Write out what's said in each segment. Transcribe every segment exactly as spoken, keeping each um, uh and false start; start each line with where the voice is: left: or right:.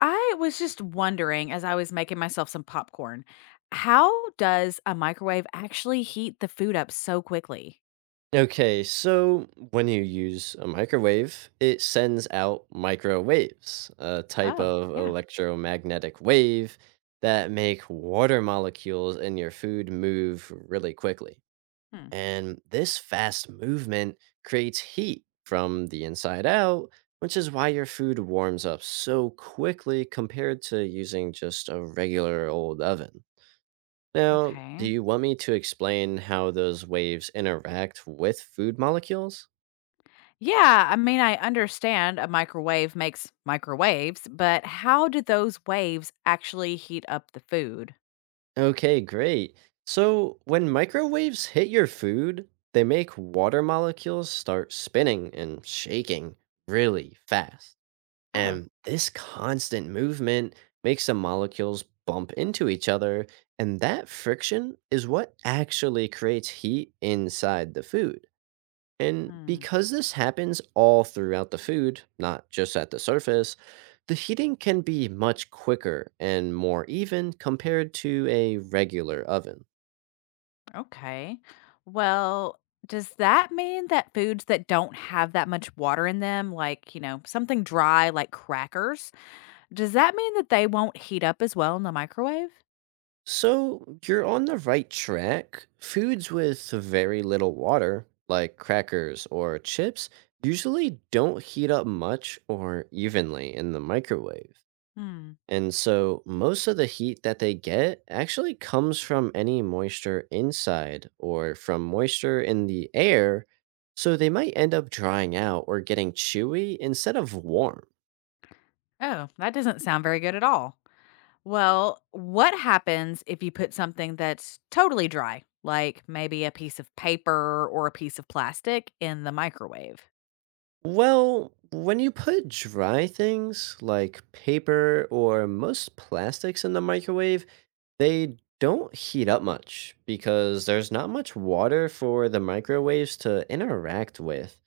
left: I was just wondering as I was making myself some popcorn, how does a microwave actually heat the food up so quickly?
right: Okay, so when you use a microwave, it sends out microwaves, a type
left: Oh,
right: of
left: yeah.
right: electromagnetic wave that make water molecules in your food move really quickly.
left: Hmm.
right: And this fast movement creates heat from the inside out, which is why your food warms up so quickly compared to using just a regular old oven. Now, do
left: Okay.
right: you want me to explain how those waves interact with food molecules?
left: Yeah, I mean, I understand a microwave makes microwaves, but how do those waves actually heat up the food?
right: Okay, great. So, when microwaves hit your food, they make water molecules start spinning and shaking really fast.
left: Oh.
right: And this constant movement makes the molecules bump into each other, and that friction is what actually creates heat inside the food. And
left: Hmm.
right: because this happens all throughout the food, not just at the surface, the heating can be much quicker and more even compared to a regular oven.
left: Okay. Well, does that mean that foods that don't have that much water in them, like, you know, something dry like crackers, does that mean that they won't heat up as well in the microwave?
right: So you're on the right track. Foods with very little water, like crackers or chips, usually don't heat up much or evenly in the microwave.
left: Hmm.
right: And so most of the heat that they get actually comes from any moisture inside or from moisture in the air. So they might end up drying out or getting chewy instead of warm.
left: Oh, that doesn't sound very good at all. Well, what happens if you put something that's totally dry, like maybe a piece of paper or a piece of plastic, in the microwave?
right: Well, when you put dry things like paper or most plastics in the microwave, they don't heat up much because there's not much water for the microwaves to interact with.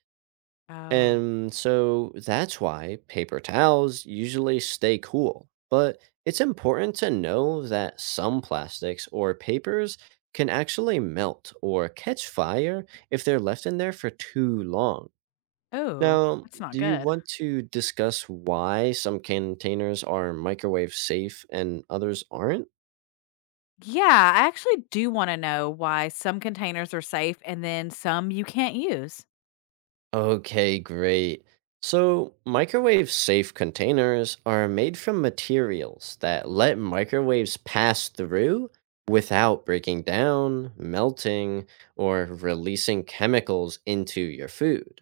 left: Oh.
right: And so that's why paper towels usually stay cool. But it's important to know that some plastics or papers can actually melt or catch fire if they're left in there for too long.
left: Oh,
right: Now,
left: that's not
right: do you
left: good.
right: want to discuss why some containers are microwave safe and others aren't?
left: Yeah, I actually do want to know why some containers are safe and then some you can't use.
right: Okay, great. So, microwave safe containers are made from materials that let microwaves pass through without breaking down, melting, or releasing chemicals into your food.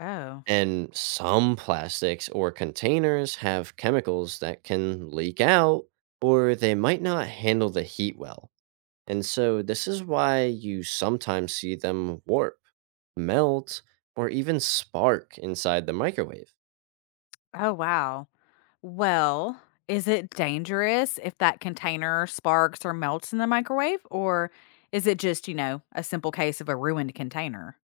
left: Oh.
right: And some plastics or containers have chemicals that can leak out, or they might not handle the heat well. And so this is why you sometimes see them warp, melt, or even spark inside the microwave.
left: Oh, wow. Well, is it dangerous if that container sparks or melts in the microwave? Or is it just, you know, a simple case of a ruined container?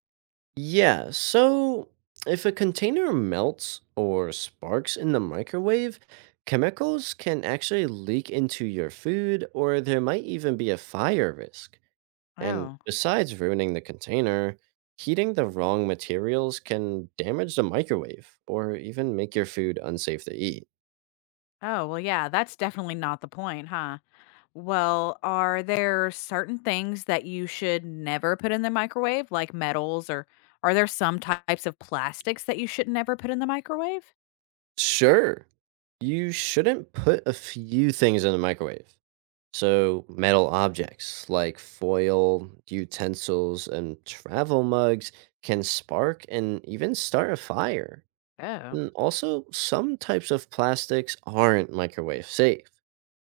right: Yeah, so if a container melts or sparks in the microwave, chemicals can actually leak into your food, or there might even be a fire risk. And
left: Oh,
right: besides ruining the container, heating the wrong materials can damage the microwave or even make your food unsafe to eat.
left: oh, well, yeah, that's definitely not the point, huh? Well, are there certain things that you should never put in the microwave, like metals, or are there some types of plastics that you should never put in the microwave?
right: Sure. You shouldn't put a few things in the microwave. So, metal objects like foil, utensils, and travel mugs can spark and even start a fire.
left: Oh,
right: And also, some types of plastics aren't microwave safe.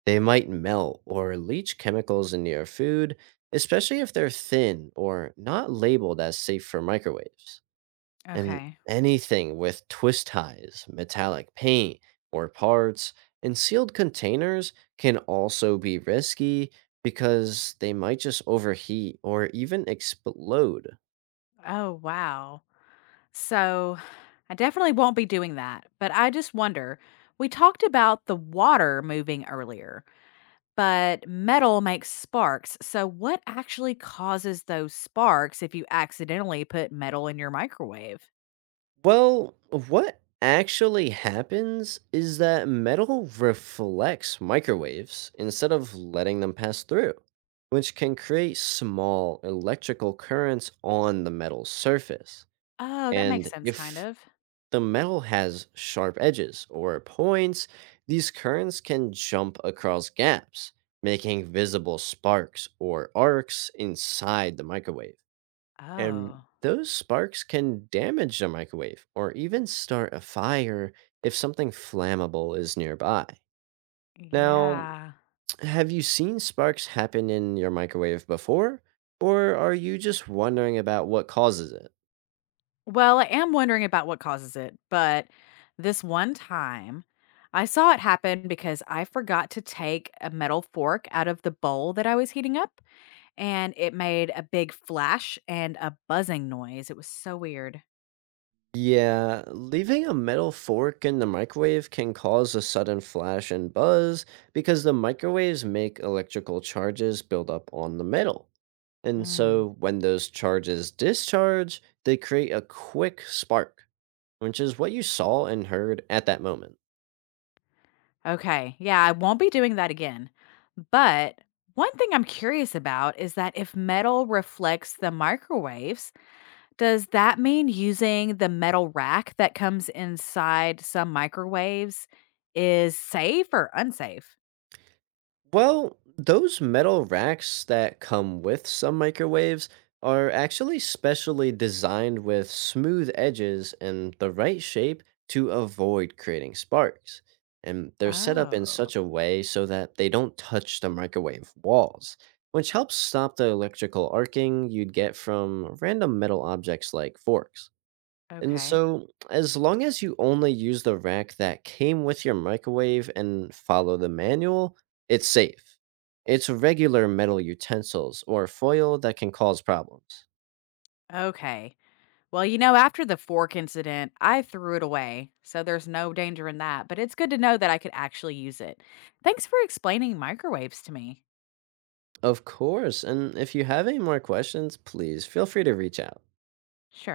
right: They might melt or leach chemicals into your food, especially if they're thin or not labeled as safe for microwaves and
left: okay.
right: anything with twist ties, metallic paint, or parts in sealed containers can also be risky because they might just overheat or even explode.
left: Oh, wow. So I definitely won't be doing that. But I just wonder, we talked about the water moving earlier, but metal makes sparks. So what actually causes those sparks if you accidentally put metal in your microwave?
right: Well, what actually happens is that metal reflects microwaves instead of letting them pass through, which can create small electrical currents on the metal surface.
left: Oh, that makes
right: And
left: sense, kind
right: if
left: of.
right: the metal has sharp edges or points, these currents can jump across gaps, making visible sparks or arcs inside the microwave. And
left: Oh,
right: those sparks can damage the microwave or even start a fire if something flammable is nearby. Now,
left: yeah.
right: have you seen sparks happen in your microwave before? Or are you just wondering about what causes it?
left: Well, I am wondering about what causes it, but this one time I saw it happen because I forgot to take a metal fork out of the bowl that I was heating up, and it made a big flash and a buzzing noise. It was so weird.
right: Yeah, leaving a metal fork in the microwave can cause a sudden flash and buzz because the microwaves make electrical charges build up on the metal. And
left: Hmm.
right: so when those charges discharge, they create a quick spark, which is what you saw and heard at that moment.
left: Okay, yeah, I won't be doing that again. But one thing I'm curious about is that if metal reflects the microwaves, does that mean using the metal rack that comes inside some microwaves is safe or unsafe?
right: Well, those metal racks that come with some microwaves are actually specially designed with smooth edges and the right shape to avoid creating sparks. And they're set up in
left: Oh,
right: such a way so that they don't touch the microwave walls, which helps stop the electrical arcing you'd get from random metal objects like forks. And
left: okay.
right: so, as long as you only use the rack that came with your microwave and follow the manual, it's safe. It's regular metal utensils or foil that can cause problems.
left: Okay. Well, you know, after the fork incident, I threw it away. So there's no danger in that. But it's good to know that I could actually use it. Thanks for explaining microwaves to me.
right: Of course, and if you have any more questions, please feel free to reach out.
left: Sure.